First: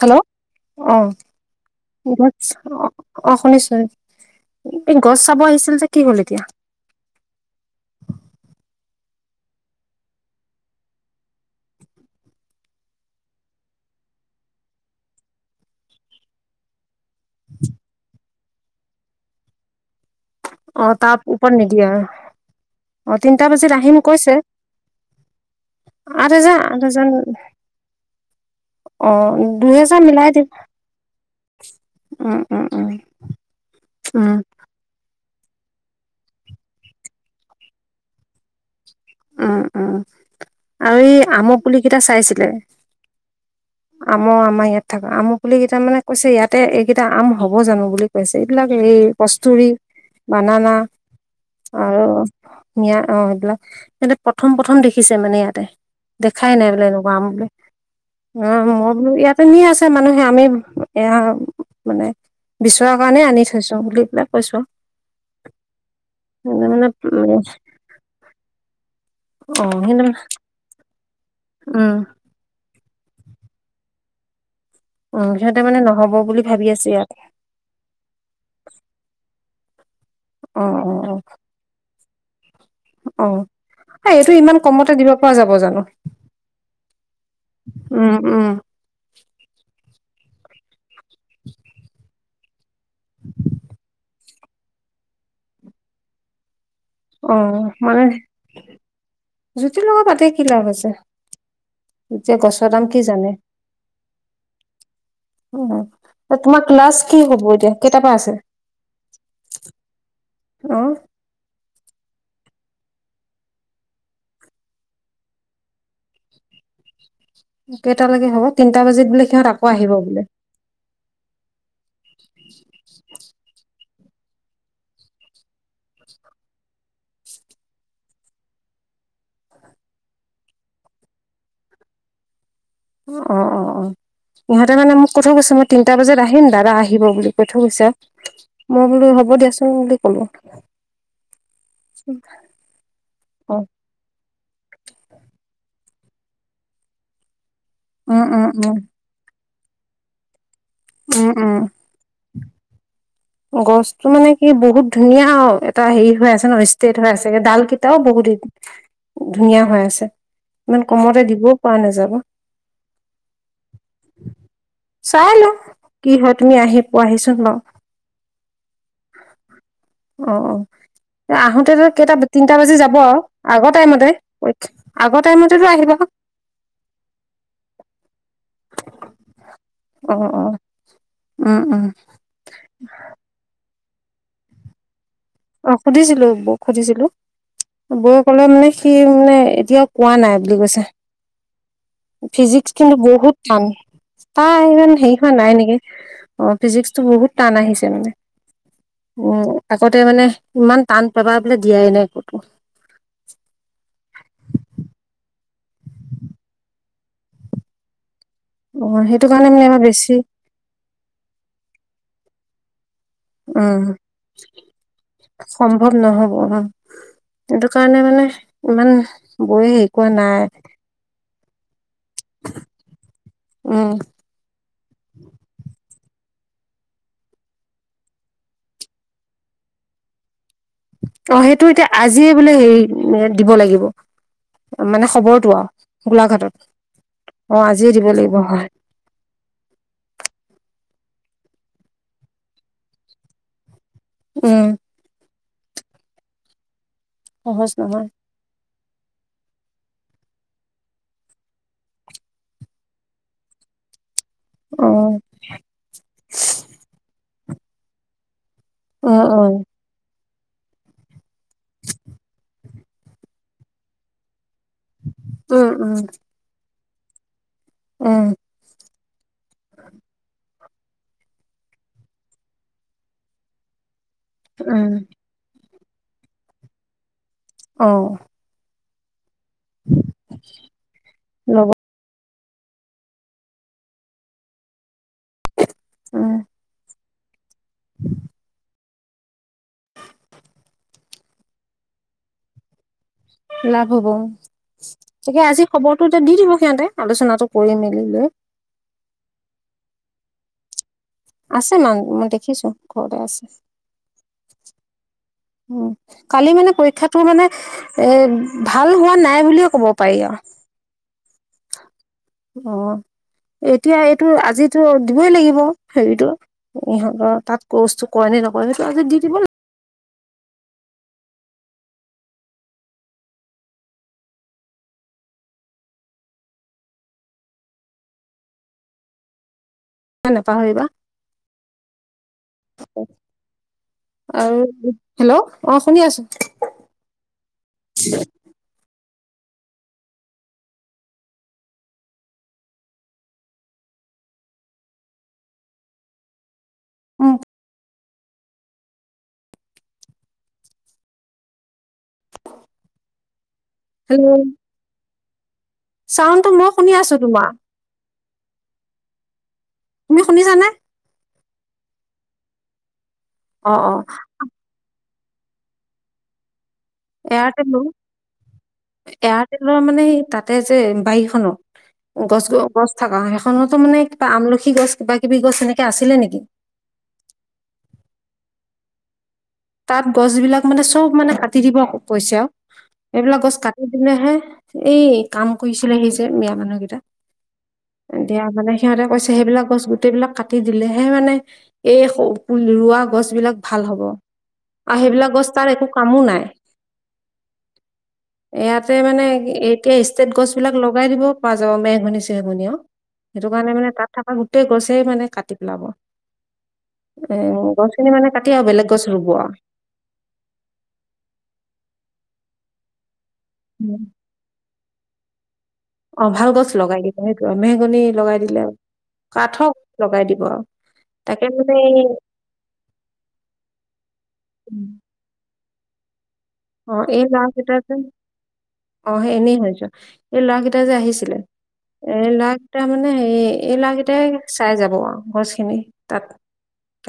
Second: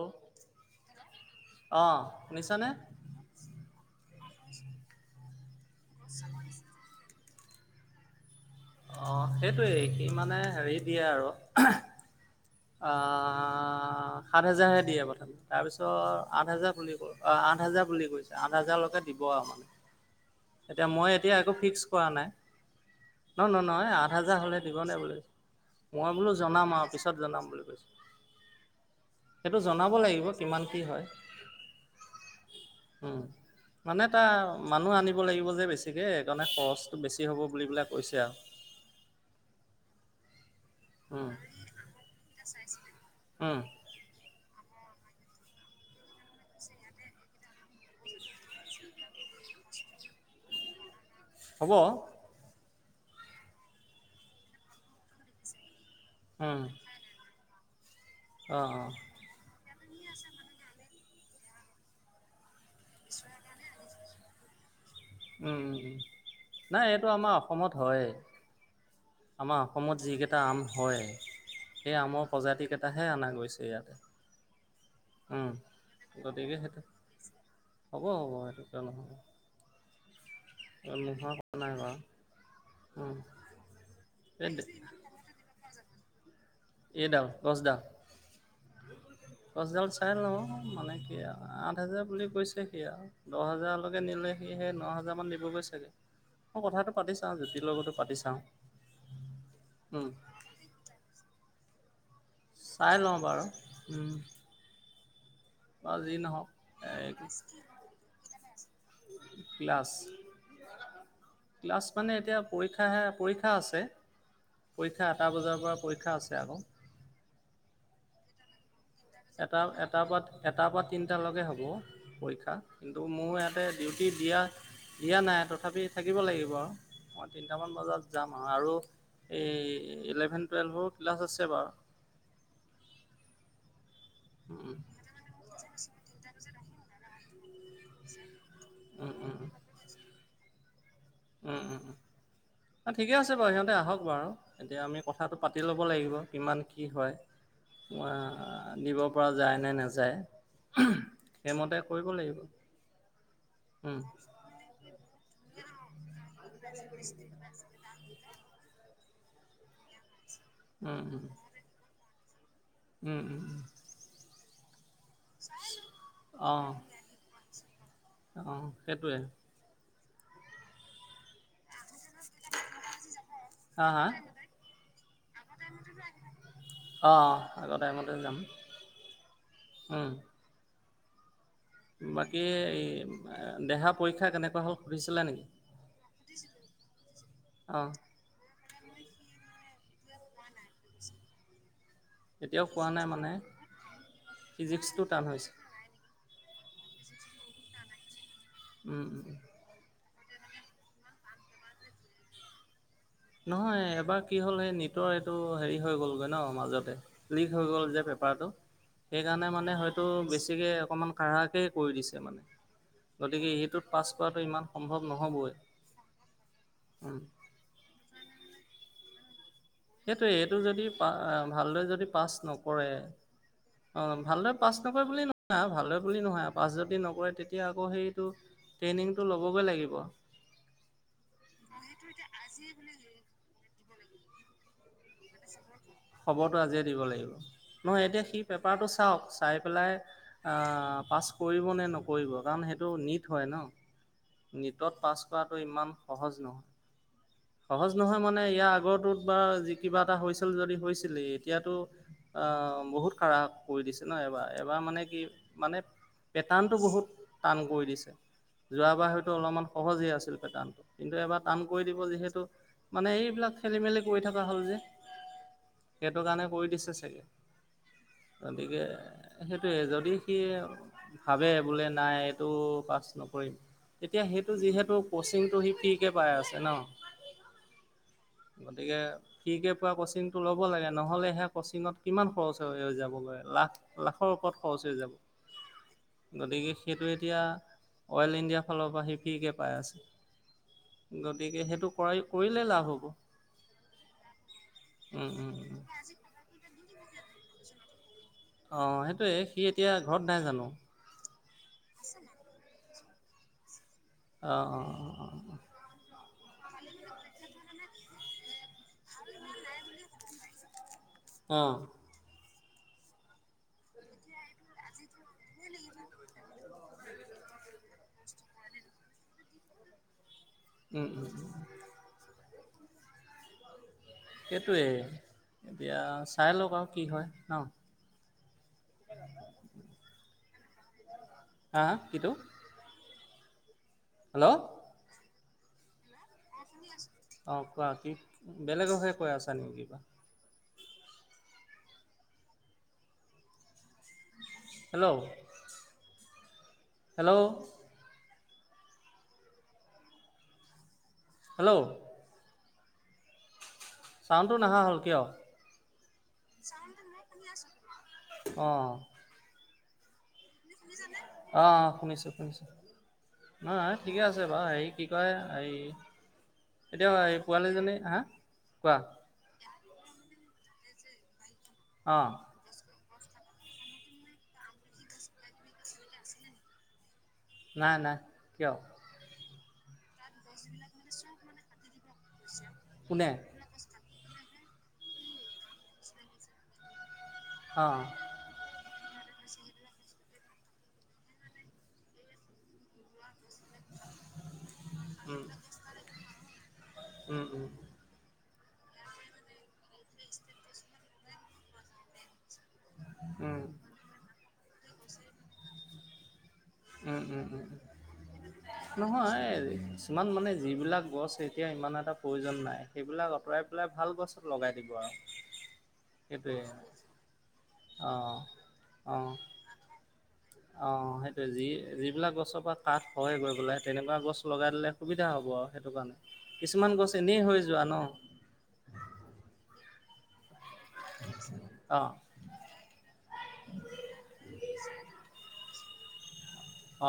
Hello অ', অঁ গছ শুনিছানে? অ', অ', শুনিছোঁ, এই গছ চাব আহিছিল যে কি হ'ল এতিয়া? অ', সেইটোৱে সি মানে হেৰি দিয়ে আৰু অ', সাত হোজাৰহে দিয়ে প্ৰথমে তাৰপিছত আঠ হোজাৰ, বুলি কৈছে অ', আঠ হাজাৰলৈকে দিব আৰু মানে। এতিয়া অ', মই তাৰ এতিয়া ওপৰত নিদিয়ে আৰু, অ', তিন ন, ন নহয় আঠ হাজাৰ হ'লে দিবনে বুলি? মই আঠ বোলো হেজাৰ জনাম আঠ আৰু হেজাৰ পিছত জনাম বুলি কৈছোঁ। অ সেইটো জনাব দুহেজাৰ লাগিব মিলাই দিম কিমান, কি হয়, উম উম উম, মানে তাৰ উম মানুহ লাগিব যে, বেছিকে। সকাৰণে খৰচটো বেছি হ'ব বুলি পেলাই পষা [unintelligible] উম, উম। আৰু এই উম আমৰ পুলি কেইটা চাইছিলে। উম অ, আমাৰ ইয়াত থকা। আমৰ বুলি কেইটা মানে কৈছে, ইয়াতে এইকেইটা আম হ'ব জানো বুলি কৈছে। এইবিলাক এই কস্তুুৰী বানানা। হ'ব। আৰু অ- সেইবিলাক প্ৰথম প্ৰথম দেখিছে মানে ইয়াতে। দেখাই উম, নাই বোলে এনেকুৱা আমৰ পুলি। অ, ' মই বোলো ইয়াতে নি আছে। মানুহে আমি এয়া মানে বিচৰা কাৰণে আনি থৈছো বুলি পেলাই। কৈছো। সিহঁতে নাই এইটো আমাৰ মানে অসমত হয়েই। আমাৰ অ অসমত সিহঁতে মানে যিকেইটা আম হয়, সেই উম আমৰ প্ৰজাতিকেইটা। এতাহে অনা গৈছে ইয়াত। উম- সিহঁতে মানে নহ'ব বুলি গতিকে ভাবি আছে সেইটো ইয়াত হ'ব, হ'ব সেইটো কিয় নহব। অ অ নোহোৱা কথা নাই বাৰু। উম। অ, 'এইটো এই ইমান কমতে দিব পৰা যাব জানো। এইডাল গছডাল উম উম গছডাল চাই নহ। [unintelligible] আঠ হেজাৰ বুলি কৈছে। সি আৰু দহ হাজাৰলৈকে নিলে সি সেই ন হাজাৰ মান‌ অ মানে জুতিৰ লগত উম, পাতে কি লাভ আছে। এতিয়া গছৰ দাম চাই কি লওঁ জানে। বাৰু উম। বা যি [unintelligible] নহওক তোমাৰ ক্লাছ কি হ'ব এতিয়া কেতাৰ পৰা আছে। প্লাছ অ [inaudible] ক্লাছ মানে এতিয়া পৰীক্ষাহে পৰীক্ষা আছে পৰীক্ষা এটা বজাৰ পৰা পৰীক্ষা আছে আকৌ। কেইটালৈগে হ'ব তিন এটা এটাৰ পৰা এটাৰ পৰা তিনটালৈকে হ'ব পৰীক্ষা কিন্তু মোৰ ইয়াতে ডিউটি দিয়া দিয়া নাই তথাপি থাকিব লাগিব আৰু মই তিনিটামান বজাত যাম আৰু আৰু এই ইলেভেন টুৱেলভৰো ক্লাছ আছে বাৰু। অহ, অহ ইহঁতে মানে মোক কৈথৈ কৈছে মই তিনিটা বজাত আহিম। দাদা আহিব বুলি কৈ থৈ গৈছে মই বোলো হ'ব দিয়াচোন বুলি ক'লো উম উম অ ঠিকে আছে বাৰু ইহতে আহক বাউ এতিয়া আমি কথাটো পাতি ল'ব লাগিব কিমান কি হয় উৱা উম উম উম দিব পৰা যায় নে নাযায় সেইমতে কৰিব লাগিব উম, গছতো মানে কি বহুত ধুনীয়া আৰু এটা হেৰি হৈ আছে ন ষ্টেট হৈ আছে ডাল কেইটাও বহুত দিন ধুনীয়া হৈ আছে ইমান উম, কমতে উম, দিবও পৱা নাযাব উম উম চাই লও কি হয় তুমি আহি পোৱাহি চোন বাউ অ সেইটোৱে। অ' অ' আহোতে তোৰ কেইটা তিনটা বাজি যাব আৰু আগৰ হা, হা, টাইমতে আগৰ টাইমতেতটো আহিব অ' অঁ, আগৰ টাইমতে যাম। উম, অ' উম উম বাকী এই দেহা পৰীক্ষা কেনেকুৱা হ'ল সুধিছে অ, সুধিছিলো, বৌক, সুধিছিলো অঁ, বৌ কলে মানে সি, মানে এতিয়াও কোৱা নাই, বুলি কৈছে। এতিয়াও ফিজিক্স কোৱা কিন্তু নাই মানে বহুত টান, তাই ইমান, ফিজিক্সটো হেৰি টান হোৱা হৈছে। নাই নেকি। অ, ফিজিক্সটো, বহুত টান আহিছে মানে। উম, আগত তে, মানে। ইমান টান পাবা, বোলি দিয়াই নাই একোতো। [inaudible] নহয়, এবাৰ কি হ'ল সেই নিটৰ এইটো, হেৰি হৈ গলগৈ ন মাজতে লিক হৈ গ'ল যে পাপেৰটো, অ সেইটো কাৰণে সেইকাৰণে মানে, আমাৰ হয়তো বেছি বেছিকে অকমান কাঢ়াকেই কৰি দিছে মানে। গতিকে এইটোত উম, পাছ কৰাটো ইমান সম্ভৱ নহ'বই সম্ভৱ নহব উম, উম, সেইটো কাৰণে মানে ইমান বৌয়ে হেৰি কৰা সেইটোৱে নাই এইটো যদি, পা-ভালদৰে যদি পাছ নকৰে, উম অ', ভালদৰে পাছ নকৰে, বুলি নহয় ভালদৰে বুলি নহয়, পাছ যদি নকৰে, তেতিয়া আকৌ সেইটো, ট্ৰেইনিংটো ল'বগৈ লাগিব। অ', সেইটো, এতিয়া আজিয়ে বোলে, হেৰি দিব লাগিব। মানে খবৰটো আও গোলাঘাটত খবৰটো আজিয়ে দিব লাগিব, অ আজিয়ে নহয়, দিব এতিয়া লাগিব সি হয় পেপাৰটো চাওঁক, চাই পেলাই, অ' পাছ কৰিব নে, নকৰিব, কাৰণ সেইটো নীত হয়, ন? উম নীটত পাছ হোৱাটো, ইমান সহজ নহয়। সহজ নহয়, মানে ইয়াৰ আগৰটোত, বা, যি কিবা এটা হৈছিল, যদি হৈছিলে, এতিয়াতো অ', বহুত কাৰহা কৰি দিছ নহ, এইবাৰ, এবাৰ অ মানে কি মানে পেটাৰ্ণটো বহুত টান কৰি দিছে। যোৱাবাৰ অ হয়তো, অ অলপমান সহজে আছিল। টান কিন্তু, এবাৰ টান কৰি দিব যিহে তো, মানে এইবিলাক খেলি, মেলি কৰি থাকো হ'ল যে, উম উম সেইটো কাৰণে কৰি দিছে সেয়ে উম, গতিকে সেইটোৱে যদি সি ভাৱে বোলে নাই এইটো পাছ নকৰিম। তেতিয়া সেইটো উম, যিহেতু ক'চিংটো সি ফ্ৰীকে পাই আছে ন'। অ'। গতিকে ফ্ৰীকে পোৱা ক'চিংটো ল'ব লাগে, নহ'লেহে সেয়া ল'ব ক'চিংত কিমান খৰচ হৈ যাব গৈ লাখ, লাখৰ ওপৰত খৰচ হৈ যাব। উম, গতিকে সেইটোৱে তিয়া অ'ইল ইণ্ডিয়া ফালৰ পা সি ফ্ৰীকে পাই আছে। গতিকে সেইটোক কয় কৰিলে লাভ হ'ব। লাভ হ'ব, উম, তাকে উম, আজি উম। খবৰটো যে দি দিব সিহঁতে। আলোচনাটো কৰি মেলি লৈ। অ', সেইটোৱে সি এতিয়া ঘৰত নাই জানো? আছে, [unintelligible] মই দেখিছো। ঘ‌ৰতে আছে। অ, অ, অ, অ। উম, কালি মানে পৰীক্ষাটো মানে, এ ভাল হোৱা নাই বুলিয়ে ক'ব পাৰি আৰু। অহ। অ, এতিয়া এইটো আজিটো দিবই লাগিব, হেৰিতো ইহঁতৰ তাত কৰ্চটো কৰে নে নকৰে, সেইটো আজি দি দিব লাগিব। উম। সেইটোৱেই, এতিয়া চাই লওক আৰু কি হয় ন। নেপাহৰিবা। হা হা কিটো। অ। আৰু, হেল্ল' অঁ শুনি আছোঁ। অ কোৱা কি বেলেগকহে। কৈ আছা নে কিবা। Hello hello. উম, হেল্ল'। হেল্ল' ছাউণ্ডটো নাহা হ'ল, কিয়? চাউণ্ডটো মই শুনি আছো তোমাৰ। অঁ। তুমি শুনিছানে? অ, শুনিছো শুনিছো। অ', নহয়, অ', ঠিকে আছে বাৰু হেৰি কি। [unintelligible] এতিয়া এই এয়াৰটেল পোৱালিজনী, হা কোৱা লৰ মানে সাই তাতে যে বাৰীখনৰ। অঁ গছ-গ গছ। থাক সেইখনতো মানে কিবা আমলখি গছ কিবা কিবি গছ এনেকে আছিলে নেকি? নাই নাই কিয়। তাত গছ বিলাক মানে চব মানে কাটি দিব কৈছে আৰু কোনে এইবিলাক গছ কাটি দিলেহে। এই কাম কৰিছিলে হি যে মিয়া মানুহ কেইটা। অঁ মানে সিহঁতে কৈছে সেইবিলাক গছ গোটেইবিলাক কাটি দিলেহে মানে এই ৰোৱা গছ বিলাক ভাল হ'ব। আৰু সেইবিলাক উম গছ তাৰ একো কামো নাই। উম উম ইয়াতে মানে এতিয়া ষ্টেট গছ বিলাক লগাই দিব পাৰা যাব মেহগননি চেহগন অ'। সেইটো উম কাৰণে মানে তাত থকা গ গোটেই গছে মানে কাটি পেলাব। উম মানে কাটি আৰু বেলেগ। গছ ৰুব আৰু। নহয় কিছুমান মানে যিবিলাক গছ এতিয়া ইমান তা প্ৰয়োজন নাই সেইবিলাক অ অতৰাই পেলাই উম। ভাল গছত লগাই দিবা আৰু। অ', ভাল সেইটোৱে গছ লগাই দিব সেইটো অঁ লগাই দিব। আৰু। অ তাকে সেইটোৱে যি মানে এই যিবিলাক গছৰ পৰা কাঠ হয় বা [unintelligible] তেনেকুৱা গছ লগাই উম। দিলে সুবিধা হ'ব আ। সেইটোকান অ এই [unintelligible] অ হে এনেই হৈ যোৱা। এই ল'ৰাকেইটা যে আহিছিলে, অঁ এই ল'ৰাকেইটা মানে হে এই ল'ৰাকেইটাই চাই যাব আও গছখিনি। তাত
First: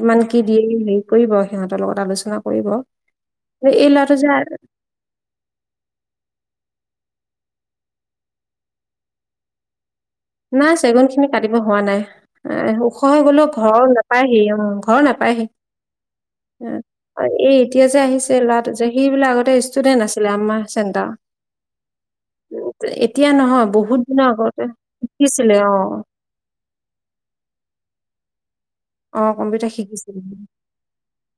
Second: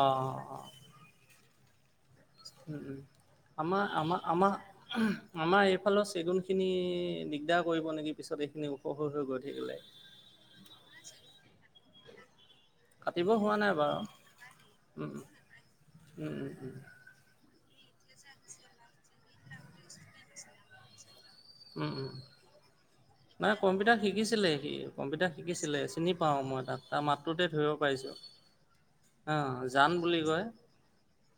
অঁ কি দিয়ে অঁ হেৰি কৰিব। সিহঁতৰ লগত আলোচ না কৰিব উম উম আমাৰ এই ল'ৰাটো আমাৰ যে আমাৰ আমাৰ এইফালৰ চেগুনখিনি দিগদাৰ কৰিব নেকি পিছত এইখিনি ওখ হৈ হৈ গৈ থাকিলে। নাই চেগুন খিনি কাটিব হোৱা নাই। ওখ হৈ কাটিব গলেও হোৱা নাই ঘৰ বাৰু নাপায়হি অ ঘৰ উম নাপায়হি উম উম অ এই এতিয়া যে আহিছে লৰাটো যে, সেইবিলাক আগতে ষ্টুডেন্ট আছিলে আমাৰ চেণ্টা। উম, উম, নাই নহয় কম্পিউটাৰ বহুত দিনৰ শিকিছিলে আগতে সি কম্পিউটা অ শিকিছিলে, চিনি পাও মই তাক, তাৰ মাতটোতে ধৰিব পাৰিছো। [inaudible] অ, কম্পিউটাৰ জান শিকিছিলে বুলি কয়,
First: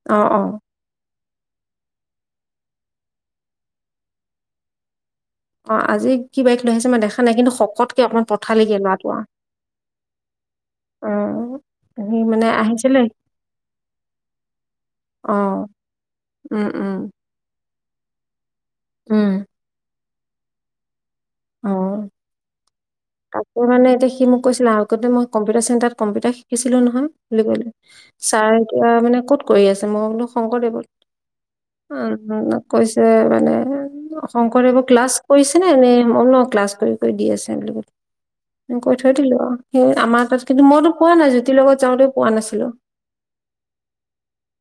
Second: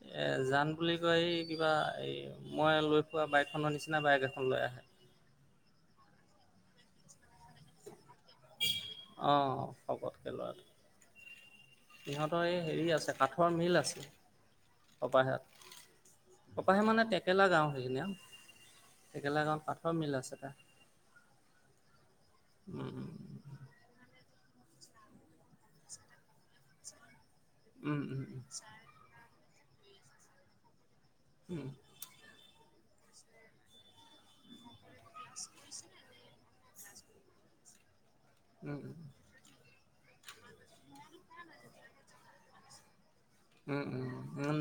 অ অ জান বুলি কয়, এই কিবা এই মই লৈ, ফুৰা বাইকখনৰ, নিচিনা বাইক এখন লৈ আহে। অ, আজি কি বাইক লৈ আহিছে, মই দেখা নাই কিন্তু শকতকে অকমান পঠালিকে ল'ৰাটো আও অ, শকতকে লৰাটো, অ সি সিহঁতৰ মানে এই হেৰি আহিছিলে আছে, কাঠৰ মিল আছে অ কপহেট, উম কপাহে উম মানে থেকালা গাঁও। [unintelligible] উম থেকেলা গাওঁ, কাঠৰ মিল আছে। [inaudible] অ। উম, আকৌ, মানে এতিয়া সি মোক কৈছিল, আগতে মই কম্পিটাৰ চেণ্টাৰত কম্পউটাৰ শিকিছিলো নহয়। বুলি কলে, উম, উম, ছাৰ এতিয়া মানে ক'ত কৰি আছে, মইলো শংকৰদেৱত। উম, উম, কৈছে। ৰে মানে শংকৰদেৱৰ ক্লাছ কৰিছে নে, এনে ক্লাছ কৰি-কৰি দি আছে বুলি কলোঁ। কৈ থৈ দিলো আৰু। সেই আমাৰ তাত, কিন্তু মইতো পোৱা নাই, জ্যোতিৰ লগত যাওঁতে, পোৱা নাছিলো। উম-উম,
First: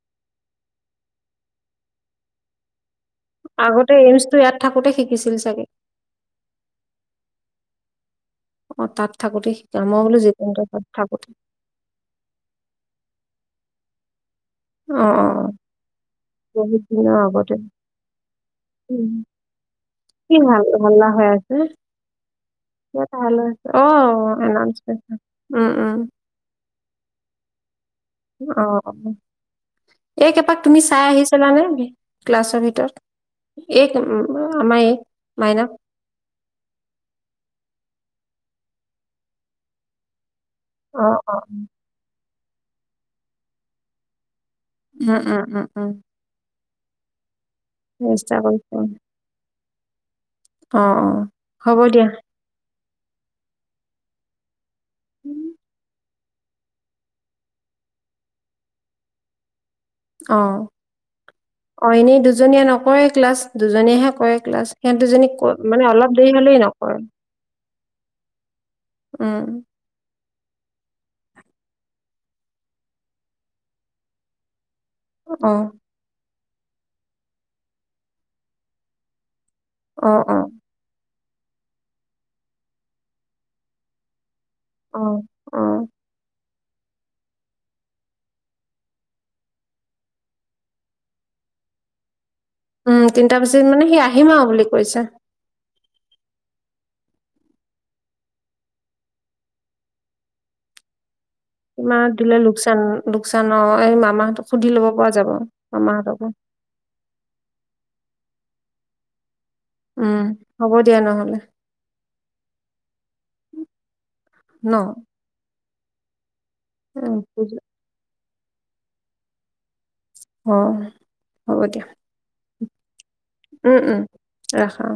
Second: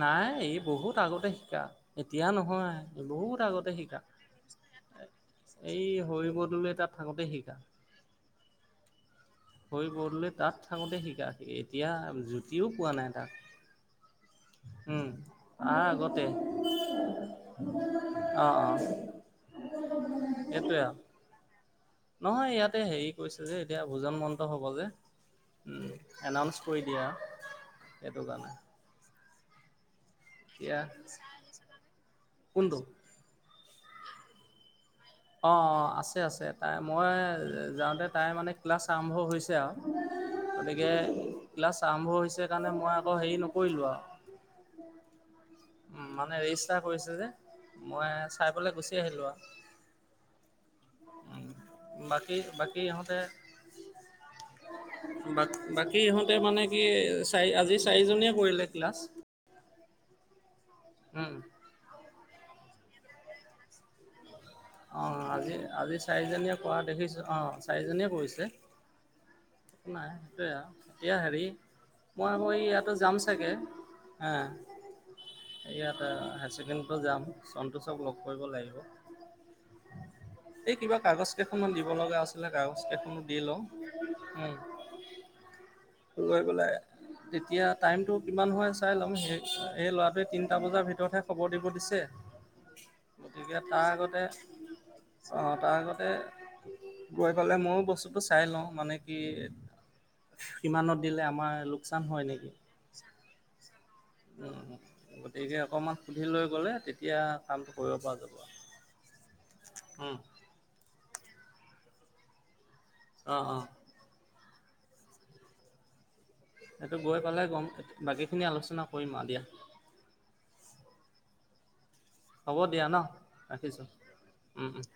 নাই এই, বহুত আগতে শিকা, এতিয়া নহয়। বহুত আগতে শিকা, এইমছটো ইয়াত থাকোতে শিকিছিল চাগে এই হৰি বৰদলৈ তাত থাকতে শিকা। অ, তাত। থাকোতে শিকা হৰি মই বোলো বৰদলৈ তাত জীতেন্দ্ৰ থাকোতে শিকা, এতিয়া জুতিও পোৱা নাই তাক। অ উম, অ অ, তাৰ আগতে অ-অ, বহুত দিনৰ আগতে উম। কি ভাল সেইটোয়ে আৰু হাল্লা হৈ আছে নহয়, ইয়াতে হেৰি ইয়াত কৈছে হাল্লা যে হৈছে এতিয়া অ ভোজন মন্ত হ'ব যে, এনাউন্সমেন্ট উম, অনাউন্স কৰি দিয়া। অ। এই, কেপাক এতিয়া তুমি চাই আহিছিলানে, ক্লাছৰ কোনটো ভিতৰত এইক, আমাৰ এইক। অ'-অ', আছে-আছে তাই মই যা তে তাই মানে ক্লাছ আৰম্ভ হৈছে আৰু। গতিকে অ অ উম ক্লাছ আৰম্ভ হৈছে। সেইকাৰণে মই আকৌ হেৰি নকৰিলোঁ আৰু উম-উম-উম-উম। তাই কৰিছেযে। মই চাই পেলাই গুচি আহিলো আৰু। অ'-অ', হ'ব দিয়া। এই ইহতে, বাকী ইহতে মানে কি চাৰি আজি চাৰিজনীয়ে কৰিলে ক্লাছ। অ', উম অ', এনে দু দুজনীয়ে নকৰে ক্লাছ দুজনীয়েহে কৰে। ক্লাছ সিহত অঁ দুজনী, আজি মানে আজি অলপ দেৰি চাৰিজনীয়ে হলেই কৰা নকৰে। দেখিছোঁ অঁ চাৰিজনীয়ে কৰিছে। উম। [unintelligible] হেৰি মই আকৌ ইয়াতো যাম চাগে, হা অ ইয়াত [unintelligible] [unintelligible] টো যাম, সন্তোষক লগ কৰিব লাগিব। অ অ এই কিবা কাগজ কেইখন মান দিব লগা আছিলে, কাগজ কেইখনো দি লওঁ। অ অ উম [unintelligible] বোলে, তেতিয়া টাইমটো কিমান হয় চাই ল'ম। সেই-সেই লৰাটোৱে তিনটা বজাৰ ভিতৰতহে খবৰ দিব দিছে। উম, তিনিটা পিছত মানে সি আহিম আৰু বুলি কৈছে অ', তাৰ আগতে গৈ পেলাই ময়ো বস্তুটো চাই লওঁ, মানে সি কিমানত দিলে আমাৰ লোকচান ইমান হয় দিলে নেকি লোকচান লোকচানৰ, এই মামাহতক সুধি লব পৰা যাব, গতিকে অকণমান সুধি মামাহতকো লৈ গ'লে তেতিয়া কামটো কৰিব পৰা যাব। অঁ উম। হ'ব দিয়া নহ'লে অ', অ'। ন' সেইটো অ গৈ পালে কম, বাকী খিনি আলোচনা কৰিম আৰু দিয়া অ', হ'ব দিয়া। হ'ব দিয়া ন'। উম ৰাখিছোঁ, উম উম। ৰাখা অ